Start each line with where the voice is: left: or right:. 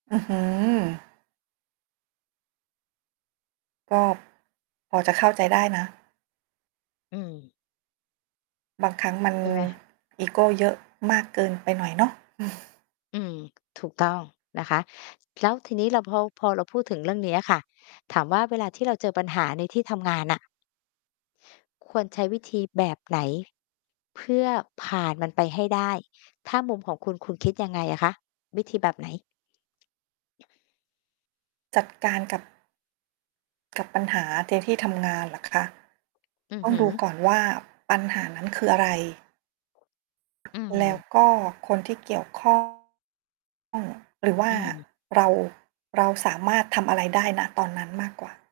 right: อื้อฮือ ก็ พอจะเข้าใจได้นะ
left: อืม
right: บางครั้งมัน
left: ใช่ไหม?
right: อีโก้เยอะมากเกินไปหน่อยเนาะ
left: อืม ถูกต้องนะคะ แล้วทีนี้เราพอ พอเราพูดถึงเรื่องเนี้ยค่ะ ถามว่า เวลาที่เราเจอปัญหาในที่ทำงานน่ะ ควรใช้วิธีแบบไหน เพื่อผ่านมันไปให้ได้ ถ้ามุมของคุณ คุณคิดยังไงอะคะ วิธีแบบไหน?
right: จัดการกับ กับปัญหา เจอที่ทำงานเหรอคะ?
left: อื
right: ต
left: อ
right: ้อ
left: ฮ
right: ง
left: ึ
right: ดูก่อนว่า ปัญหานั้นคืออะไร?
left: อืม
right: แล้วก็คนที่เกี่ยว ข้อง หรือว่
left: อ
right: า
left: ืม
right: เรา เราสามารถทำอะไรได้ ณ ตอนนั้นมากกว่า